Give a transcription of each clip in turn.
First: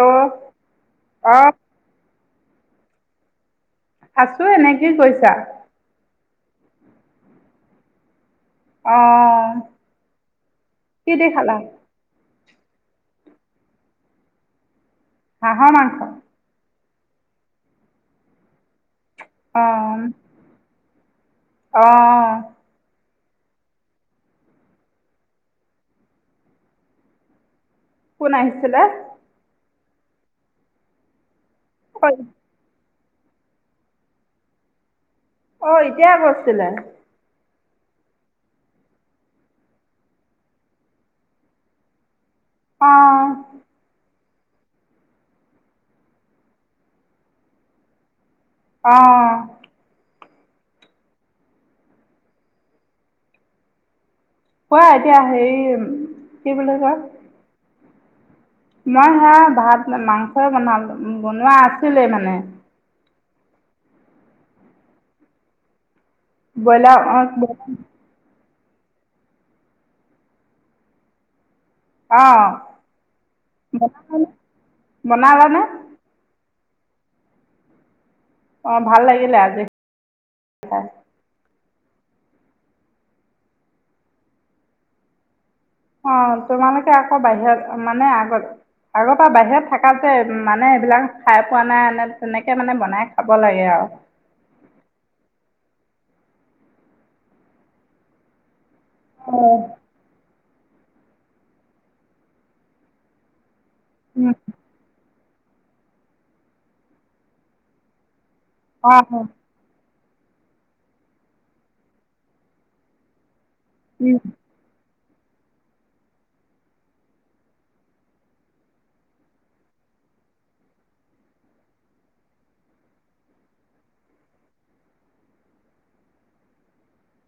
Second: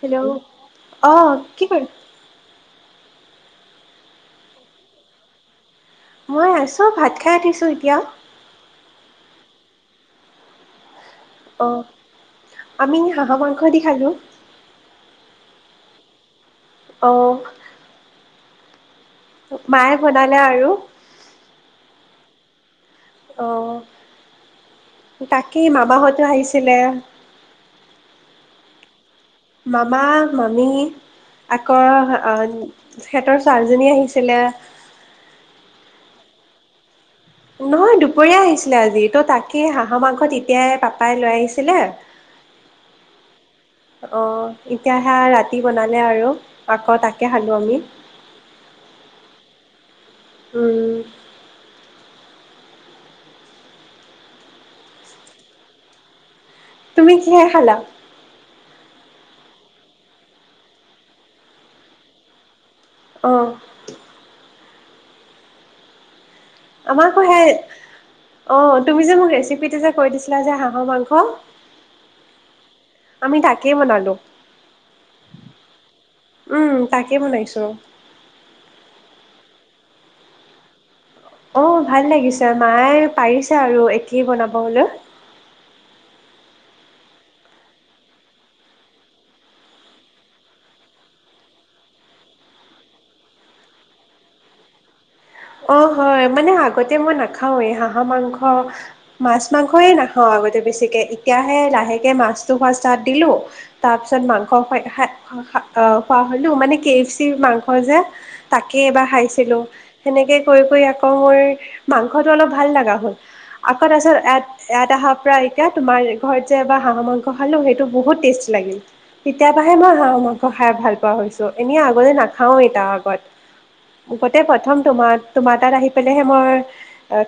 Hello অ আহ কি কৰি আছো এনেকেই কৈছা মই আছোঁ ভাত খাই আতিছোঁ এতিয়া আহ কে দেখালা অ আমি হাঁহৰ মাংস দি খালোঁ হহ মাংস অ মায়ে বনালে আৰু আহ আহ তাকেই মাবাহঁতো আহিছিলে কোন আহিছিলে মামা মামি আকৌ তেখহঁতৰ ছাৰিজনী আহিছিলে অ এতিয়া কৰিৈছিলে নহয় দুপৰীয়া আহিছিলে আজি ত' তাকে হাঁহৰ মাংসত এতিয়াই পাপাই লৈ আহিছিলে অ অঁ এতিয়া সে ৰাতি বনালে আৰু আকৌ তাকে খালোঁ আমি আহ উম কোৱা এতিয়া হেৰি কি বুলি কয় তুমি কিহে খালা মই সেয়া ভাত মাংস বনালো বনোৱা আছিলে মানে আহ ব'লা আমাৰ আকৌ অ সেই অ তুমি যে মোক ৰেচিপিতে যে কৈ দিছিলা যে হাঁহৰ মাংস অঁ আমি তাকেই বনালো। বন বনাানে উম তাকে বনাইছো ৰ অ ভাল লাগিলে আজি অ ভাল লাগিছে মায়ে পাৰিছে আৰু একেই বনাব হলৈ অ তোমালোকে আকৌ বাহিৰত মানে আগত আগৰ পৰা বাহিৰত থকাাত যে মানে এইবিলাক খাই পোৱা নাই তেনেকে মানে বনাই খাব লাগে আৰু অ হয় মানে আগতে মই নাখাও এই হাঁহহ মাংস মাছ মাংসয়ে নাখাওঁ আগতে এতিয়াহে লাহেকে মাছটো খোৱা তাত দিলোঁ তাৰ পিছত উম মাসৱ প হ খোৱা হ'লো মানে কে এফ চি মাংস যে তাকেই অ এবাৰ খাইছিলো সেনেকে কৰি কৰি আকৌ মোৰ মাংসটো অলপ ভাল লগা হ'ল আ উম আ এটা মাৰ যে হ মাংতি মই হ ম তোমাৰ তোমাৰ তাত আহি পেলাইহে মই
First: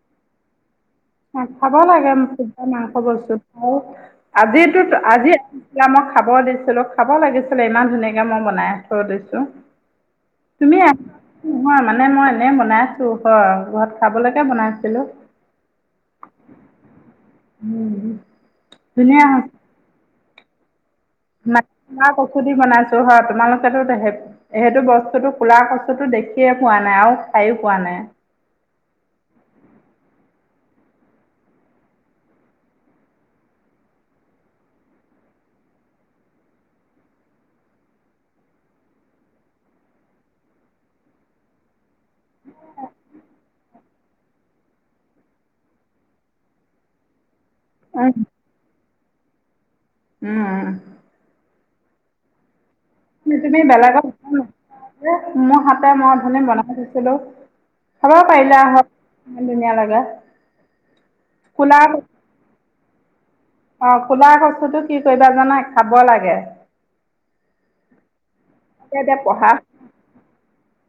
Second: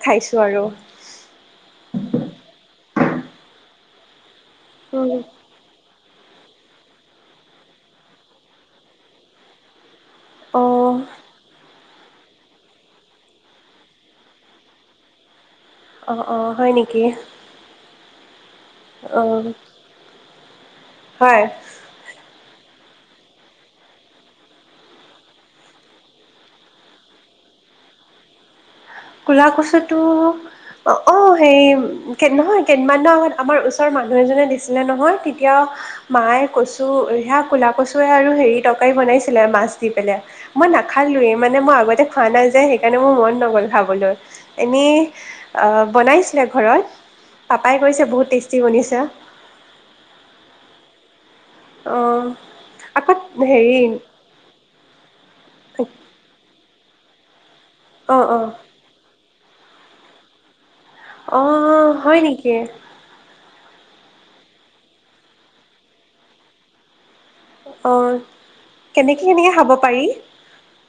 খাইছোঁ আৰু খাব লাগে খুবা মাংস বস্তু খ আজো আজি আছিলা মই খাব দিছো ছিলো খাব লাগিছিলে ইমান ধুনীয়াকে মই বনাই থৈ দিছো তুমি আহ অঁ নহয় মানে মই মানে বনাইছো ঘ ঘৰত খাবলৈকে বনাইছিলো অ অ হয় নেকি উম অ মাটি মাঁহ কচু দি বনাইছো হয় তোমালোকেতো সেইটো বস্তুটো কুলা কচুটো দেখিয়ে পোৱা নাই আৰু খাইয়ো পোৱা নাই কলা কচুটো অঁ হেৰি নহয় কেই দিনমাৰ আগত আমাৰ ওচৰৰ মানুহ এজনে দিছিলে নহয় তেতিয়া মায়ে কচু সেয়া কলা কচুৱে আৰু হেৰি তৰকাৰি বনাইছিলে মাছ দি পেলাই মই নাখালোৱে মানে মই আগতে খোৱা নাই যি সেইকাৰণে মোৰ মন নগ'ল খাবলৈ এনেই আঁ বনাইছিলে ঘৰত পাপাই কৈছে বহুত টেষ্টি বনিছে উম অঁ আকৌ এইটো তুমি হেৰি বেলাগত নোপোৱা [unintelligible] মোৰ হাতে মই অথনি বনা বনাইচিলো খাব অ অ পাৰিলা হয় ইমান ধুনীয়া লাগে অঁ হয় নেকি অঁ কোলা কচুটো কি কৰিবা জানা খাব লাগে অঁ এতিয়া পঢ়া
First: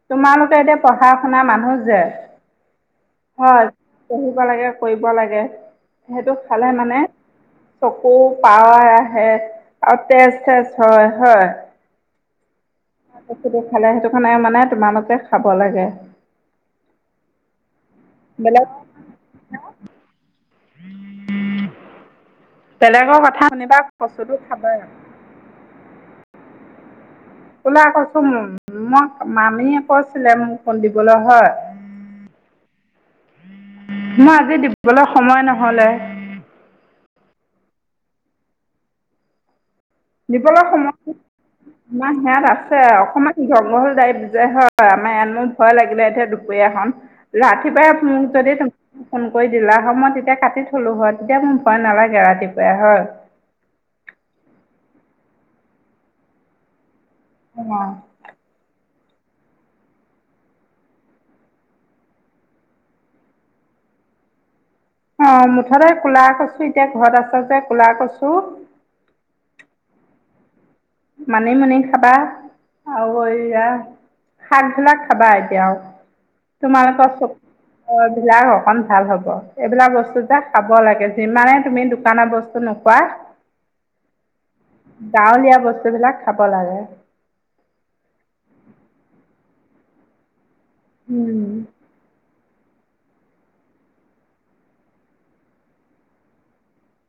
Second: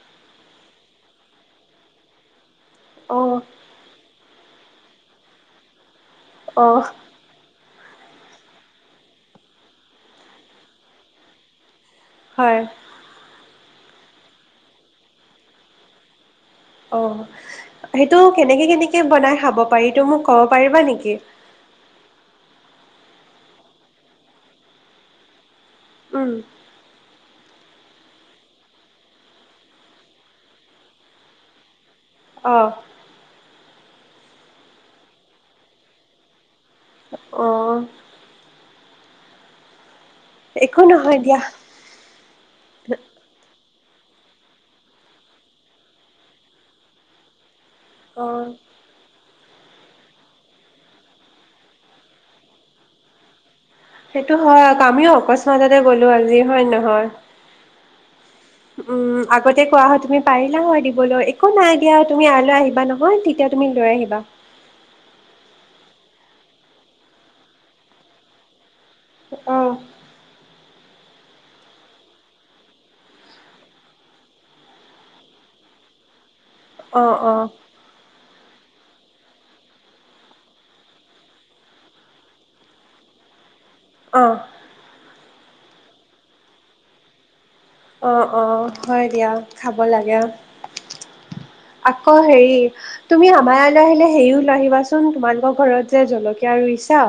তোমালোকে পঢ়া শুনা মানুহ যে অ' হয় পঢ়িব লাগে কৰিব লাগে সেইটো অ খালে মানে চকু পাৱাৰ আহে আৰু তেজ চেজ হয় হয় হয় কলা কচুটো খালে সেইটো কাৰণে মানে তোমালোকে খাব লাগে অ' সেইটো কেনেকে বেলেগ কেনেকে বনাই খাব পাৰি এইটো মোক কব পাৰিবা নেকি ত কথা শুনিবা কচুটো খাবা উম কোলা কচু মোক মামীয়ে কৈছিলে মোক অকন দিবলৈ হয় অ' মই আজি দিবলে সময় নহলে অঁ দিবলে একো সময় নহয় দিয়া ইমান হেয়াত আছে অকমান জংঘল টাইপ যে হয় আমাৰ মোৰ ভয় লাগিলে এই দুপৰীয়াখন ৰাতি অ ৰাতিপুৱাই যদি তোমা কৈ দিলা হয় মই তেতিয়া কাটি থলো হয় তেতিয়া মোৰ ভয় নালাগে ৰাতিপুৱাই হয় সেইটো হয়। আকৌ আমিও অকস্মাততে গ'লোঁ আজি, হয় নে নহয়? অ'। উম, আগতে কোৱা হয়। তুমি পাৰিলা হয় দিবলৈ। একো নাই দিয়া। তুমি কাইলৈ আহিবা নহয়, তেতিয়া তুমি লৈ আহিবা। অ', মুঠতে ক'লা কচু এতিয়া ঘৰত আছে যে, ক'লা কচু অ মানি-মুনি খাবা, আৰু এইয়া শাকবিলাক খাবা এতিয়া, আৰু অ তোমালোকৰ অ [unintelligible] [unintelligible] অকণ ভাল হ'ব। এইবিলাক বস্তু যে খাব লাগে। যিমানে তুমি দোকানৰ বস্তু নোখোৱা অ'। গাঁৱলীয়া বস্ত সিবিলাক খাব লাগে অ', অ'। হয় দিয়া, খাব লাগে উম আকৌ হেৰি তুমি আমাৰ ইয়ালে আহিলে, হেৰিও লৈ আহিবাচোন। তোমালোকৰ ঘৰত যে জলকীয়া ৰুইছা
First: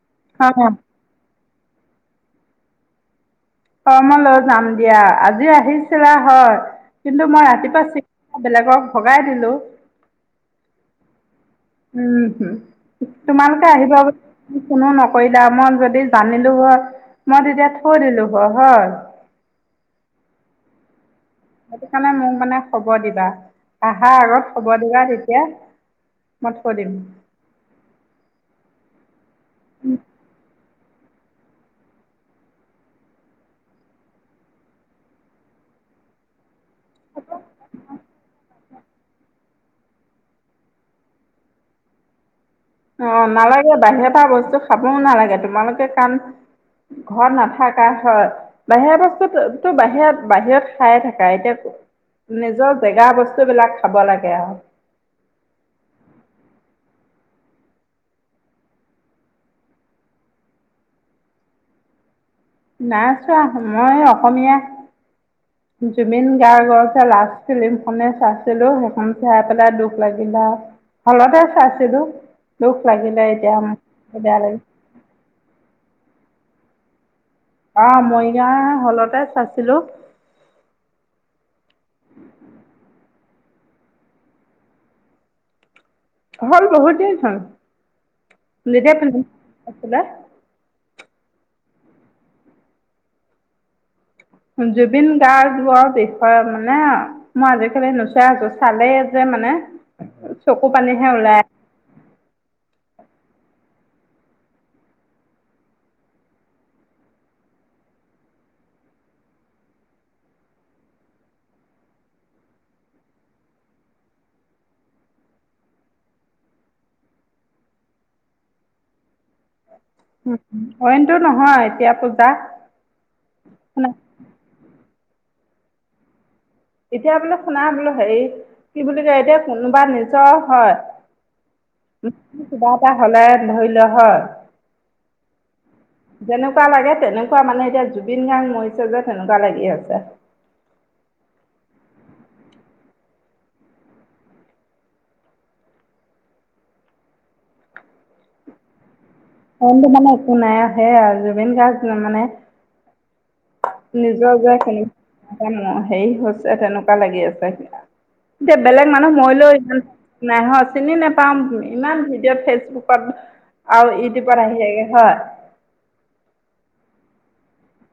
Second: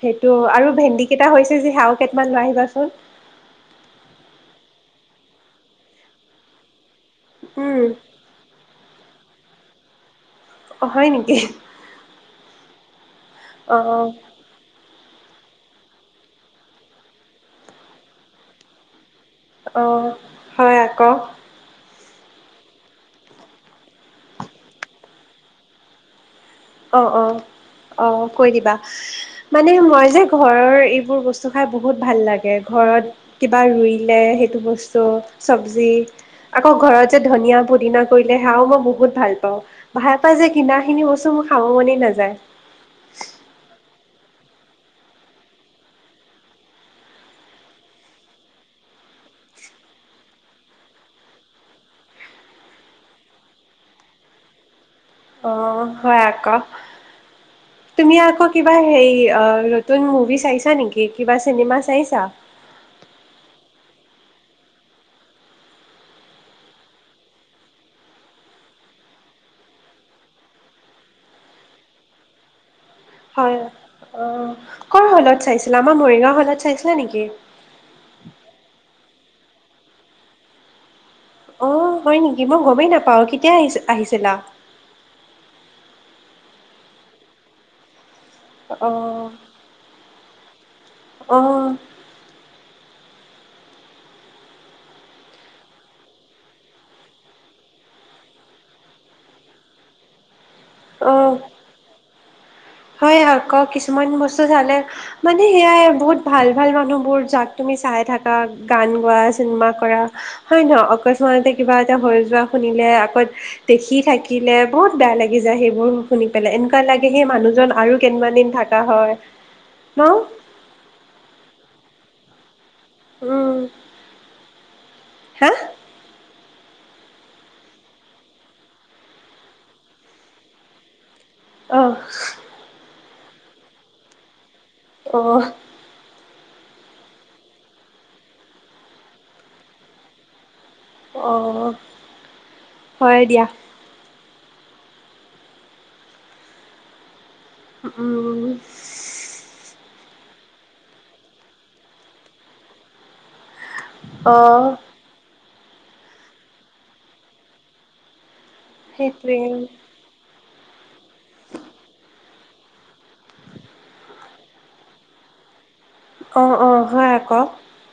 সেইটো, অ আৰু ভেন্দি কেইটা হৈছে হাও কেইটান লৈ আহিবাচোন। অ' মই লৈ যায় দিয়া, আজি আহিছিলা হয় কিন্তু মই ৰাতিপুৱা উম চ বেলেগক ভগাই দিলোঁ। অ' হয় নেকি? উম হম তোমালোকে অ আহিব অ বুলি কোনো নক কৰিলা মই যদি জানিলো হয় মই তেতিয়া থৈ দিলো হয় হয়। অ' হয় আকৌ। সেইটো কাৰণে মোক মানে খবৰ দিবা, আহা আগত খবৰ দিবা তেতিয়া মই থৈ দিম অ' অ' অ' কৈ দিবা। মানে মই যে ঘৰৰ এইবোৰ বস্তু খাই বহুত ভাল লাগে। ঘৰত কিবা ৰুইলে সেইটো বস্তু চব্জি, আকৌ ঘৰত যে ধনিয়া পুদিনা কৰিলে সেয়াও মই বহুত ভাল পাওঁ, তাহ পৰা যে কিনাখিনি বস্তু মোৰ খাব মনে নাযায়। অ' নালাগে বাহিৰৰ পৰা বস্তু খাবও নালাগে, তোমালোকে কাৰণ ঘৰত নাথাকা হয় বাহিৰা বস্তুো বাহিৰত বাহিৰত খায়ে থাকা এতিয়া নিজৰ জেগা বস্তুবলাক খাব লাগে আৰু। অ' হয় আকৌ, তুমি আকৌ কিবা হে নতুন মুভি চাইছা নেকি কিবা চিনেমা চাইছা? নাই চোৱা মই অসমীয়া জুবিন গাৰ্গৰ লাষ্ট ফিল্মখনে চাইছিলো সেইখন চাই পেলাই দুখ লাগিলা হলতে চাইছিলো। হয় অ' কৰ হলত চাইছিল? আমাৰ মৰিগাঁও হলত চাইছিল চাইছিলা নেকি? আহ মৰিগাঁৱ হলতে চাইছিলো। আহ হয় নেকি? মই গমেই নাপাওঁ কেতিয়া আহি আহিছিলা? হ'ল বহুত অ' হ'ল। [unintelligible] অ'। জুবিন গাৰ্গৰ বিষয়ে, মানে মই আজিকালি নোচোৱাই হ'লো। চালেই যে, মানে চকু পানীহে অ' ওলাই হয়। আকৌ কিছুমান বস্তু চালে, মানে, সেয়াই। বহুত ভাল, ভাল মানুহবোৰ, যাক তুমি চাই থাকা, গান গোৱা, চিনেমা কৰা, হয় ন'? অকস্মাততে কিবা এটা হৈ যোৱা শুনিলে, আকৌ দেখি থাকিলে বহুত বেয়া লাগি যায়। সেইবোৰ শুনি পেলাই এনেকুৱা লাগে, সেই মানুহ জন আৰু কেইটামান দিন থাকা হয় ন উম, উম। অইনটো নহয় এতিয়াছধা উম হা এতিয়া বোলো শুনা বোলো হেৰি কি বুলি কয় এতিয়া কোনোবা নিজৰ হয় অ কিবা এটা হ'লে ধইলহয় আহ যেনেকুৱা লাগে তেনেকুৱা মানে এতিয়া জুবিন গাৰ্গ মৰিছে যে তেেনেকুৱা লাগি আছে অ হয় দিয়া আহ অটো মানে একো নাই সে আৰু জুবিন গাৰ্গ মানে নিজৰ অ গোৱাখি হেৰি হৈছে তেনেকুৱা লাগি আছে যে বেলেগ মানুহ মই সেইটোৱে লৈ নাইহত চিনি নোপাওঁ ইমান ভিডিঅ' ফেচবুকত আৰু প আহি যায়গে হয় অ অ হয় আকৌ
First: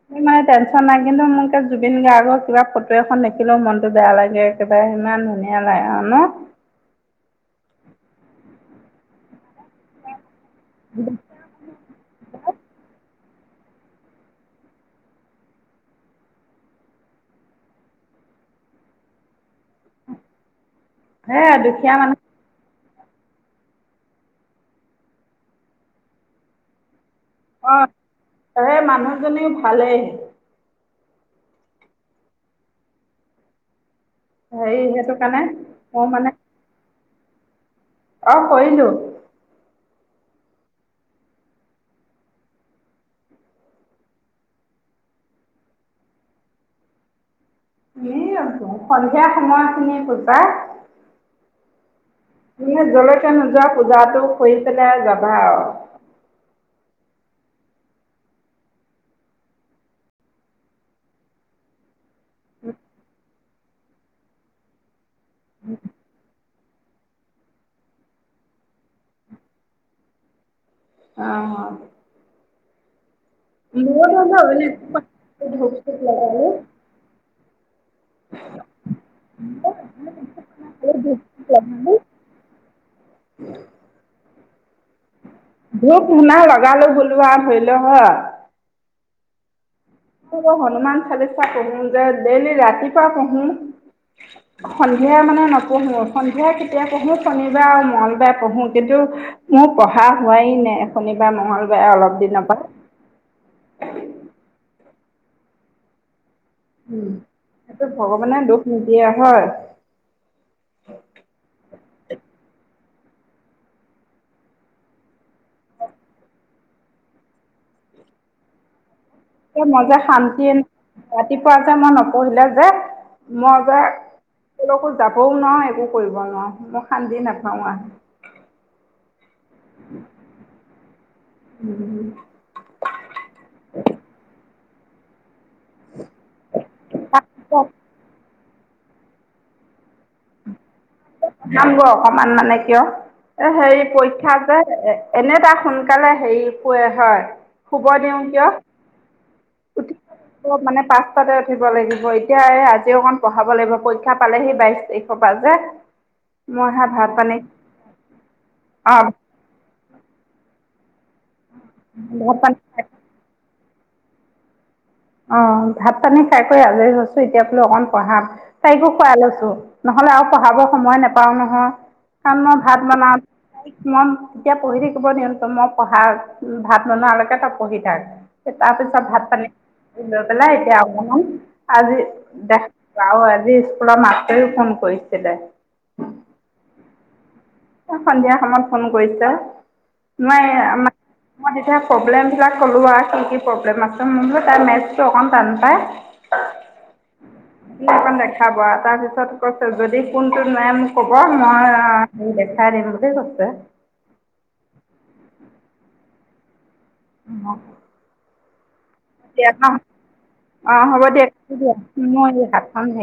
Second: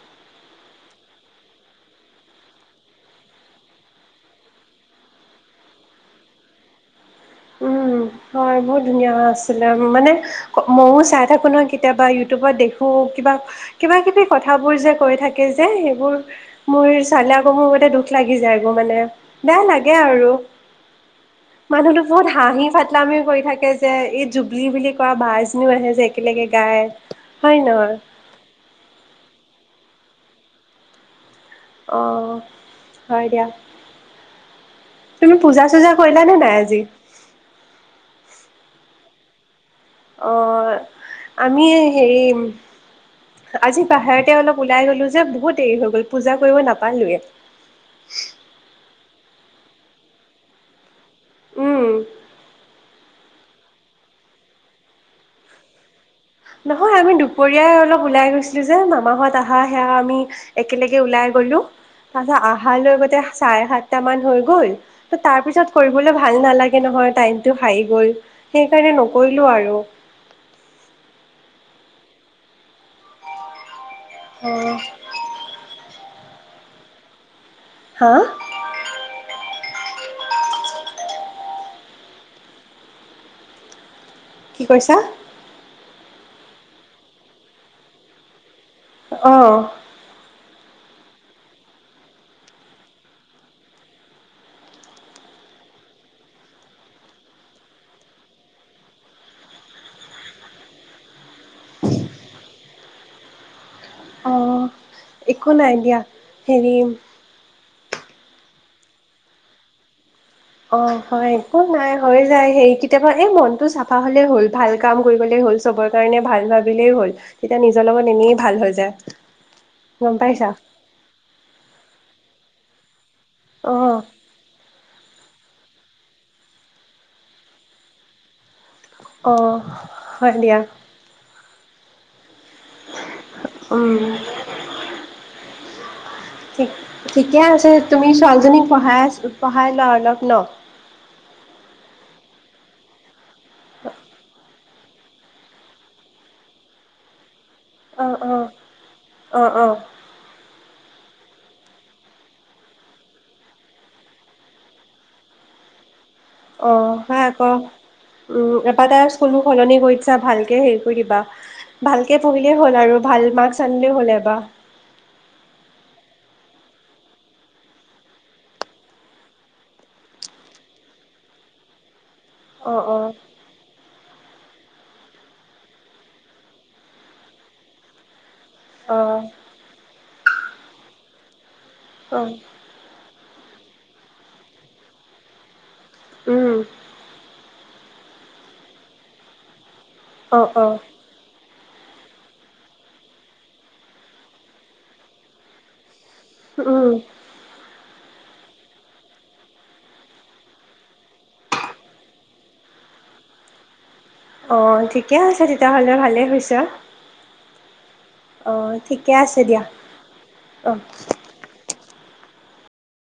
স মানে টেনচন নাই কিন্তু মোক জুবিন গাৰ্গৰ কিবা ফটো এখন দেখিলোও মনতটো বেয়া লাগে একেবাৰে ইমান ধুনীয়া লাগ আৰু ন উম হয় বহুত ধুনীয়া আছিলে মানে ময়ো চাই থাকোঁ নহয় কেতিয়াবা ইউটিউবত দেখোঁ কিবা কিবা কিবি কথাবোৰ যে কৈ থাকে যে সেইবোৰ মোৰ চালে আকৌ মোৰ মতে দুখ লাগি যায়গ মানে বেয়া লাগে আৰু হে দুখীয়া মানুহতো মানুহ বহুত হাঁহি ফাটলামিও কৰি থাকে যে এই জুবলি বুলি ক বজনীও আহে যে একেলগে গায় হয় অ নহয় সেই মানুহজনীওাল ভালে অঁ হয় দিয়া হেৰি সেইটো তুমি কাৰণে পূজা চুজা মোৰ মানে কৰিলাানে নাই আজি অ কৰিলো অ আমি হেৰি আজি বাহিৰতে অলপ ওলাই গলো যে বহুত দেৰি হৈ গ'ল পূজা কৰিব নাপালোয়ে এই আ সন্ধিয়া সময় শন পূজা উম জলেকে নোযোৱা পূজাটো কৰি পেলাই যাবা আৰু নহয় আমি দুপৰীয় অলপ ওলাই গৈছিলো যে মামাহত আহা সেয়া আমি একেলগে ওলাই গলো তাৰছত অালৈ গ চাৰে সাতট মান হৈ গ'ল ত তাৰপিছত কৰিবলৈ ভাল নালাগে নহয় টাইমটো হাই গ'ল সেইকাৰণে নকৰিলো আৰু অ হয় ন বে অ', হা [inaudible] উম কি কৈছা ধপ শুনা লগালো বলো আৰু ধৰিলেও হয় আহ হনুমান চালিচা পঢ়ো যে ডেইলি ৰাতিপুৱা পঢ়ো সন্ধিয়া মানে নপঢ়ো সন্ধিয়া কেতিয়া পঢ়ো শনিবাৰে আৰু মঙলবাৰে পঢ়ো কিন্তু মোৰ পঢ়া হোৱাই নাই শনিবাৰে মঙলবাৰে অলপ দিনৰ পৰা অ'। একো নাই এ দিয়া হেৰি উম এইটো ভগৱানে দুখ তিিয়া হয় অ হয় একো নাই হৈ যায় হেইৰি কেতিয়াবা এই মনটো চাফা হলেই হ'ল ভাল কাম কৰিবলে হ'ল চবৰ কাৰণে ভাল ভাবিলেই হ'ল তেতিয়া নিজৰ লগত এনেই ভাল হৈ যায় মই যে গম পাইছা। শান্তিে ৰাতিপুৱা যে মই নক কহিলা যে মজা অ', তেওঁলো যাবও নোৱাৰো একো কৰিব নোৱাৰো মই শান্দি নাাপাওঁ আৰু অঁ হয় দিয়া উম অ উ ঠিকে আছে তুমি ছোৱালীজনী পঢাই পাহাই ল অলপ সপন াম গৈ অকমান মানে কিয় এ হেৰি পৰীক্ষা যে এনে এটা সোনকালে হেৰি কে হয় শুব অ', দিওঁ দিয় অ', অ', অ', উঠি মানে পাঁচটাতে উঠিব লাগিব এতিয়া আজিও অকণ পঢ়াব লাগিব পৰীক্ষা পালেহি বাইশ তাৰিখৰ পৰা যে অ মই সে হ ভাত পানী আকৌ উ এবাৰ তাই অঁ স্কুল মোৰ সলনি কৰিছা ভালকে হেই ভ ভাত পানী খাই চডে হ'লে বাা অ ভাত পানী খাই কৰি আজৰি হৈছো এতিয়া বোলো অকন পঢ়া তাইকো খুৱাই লৈছো নহলে আৰু পঢ়াব সময় নোপাও নহয় কাৰণ মই ভাত অ', অ', বনাও মই এতিয়া পঢ়ি থাকিব নিয়ন্তো মই পঢ়া ভাত বনোৱালৈকে তই পঢ়ি থাক তাৰ পিছত অ', ভাত পানী এই লোকেল এতিয়া আ ন আজি অ', দেখ ৰাও আজি স্কুলৰ মাতেও ফোন কৰিছিলে উম, সন্ধিয়া সময়ত ফোন কৰিছা অ', নাই অ', মই তেতিয়া প্ৰব্লেম বিলাক ক'লো আৰু কি কি প্ৰব্লেম আছে ম বলো তাই মেটো অকণ টান পায় উম, এখন দেখাব আৰু তাৰপিছত কৈছে যদি কোনটো নেম কব মই ম দেে খাৰে মোৰ ক গছে তে হ'লে ভালেই হৈছেছ অ অ ঠিকে হ'ব আছে দিয়া ন অ'। অঁ হব দিয়া মোৰ এই হাতখন হেৰি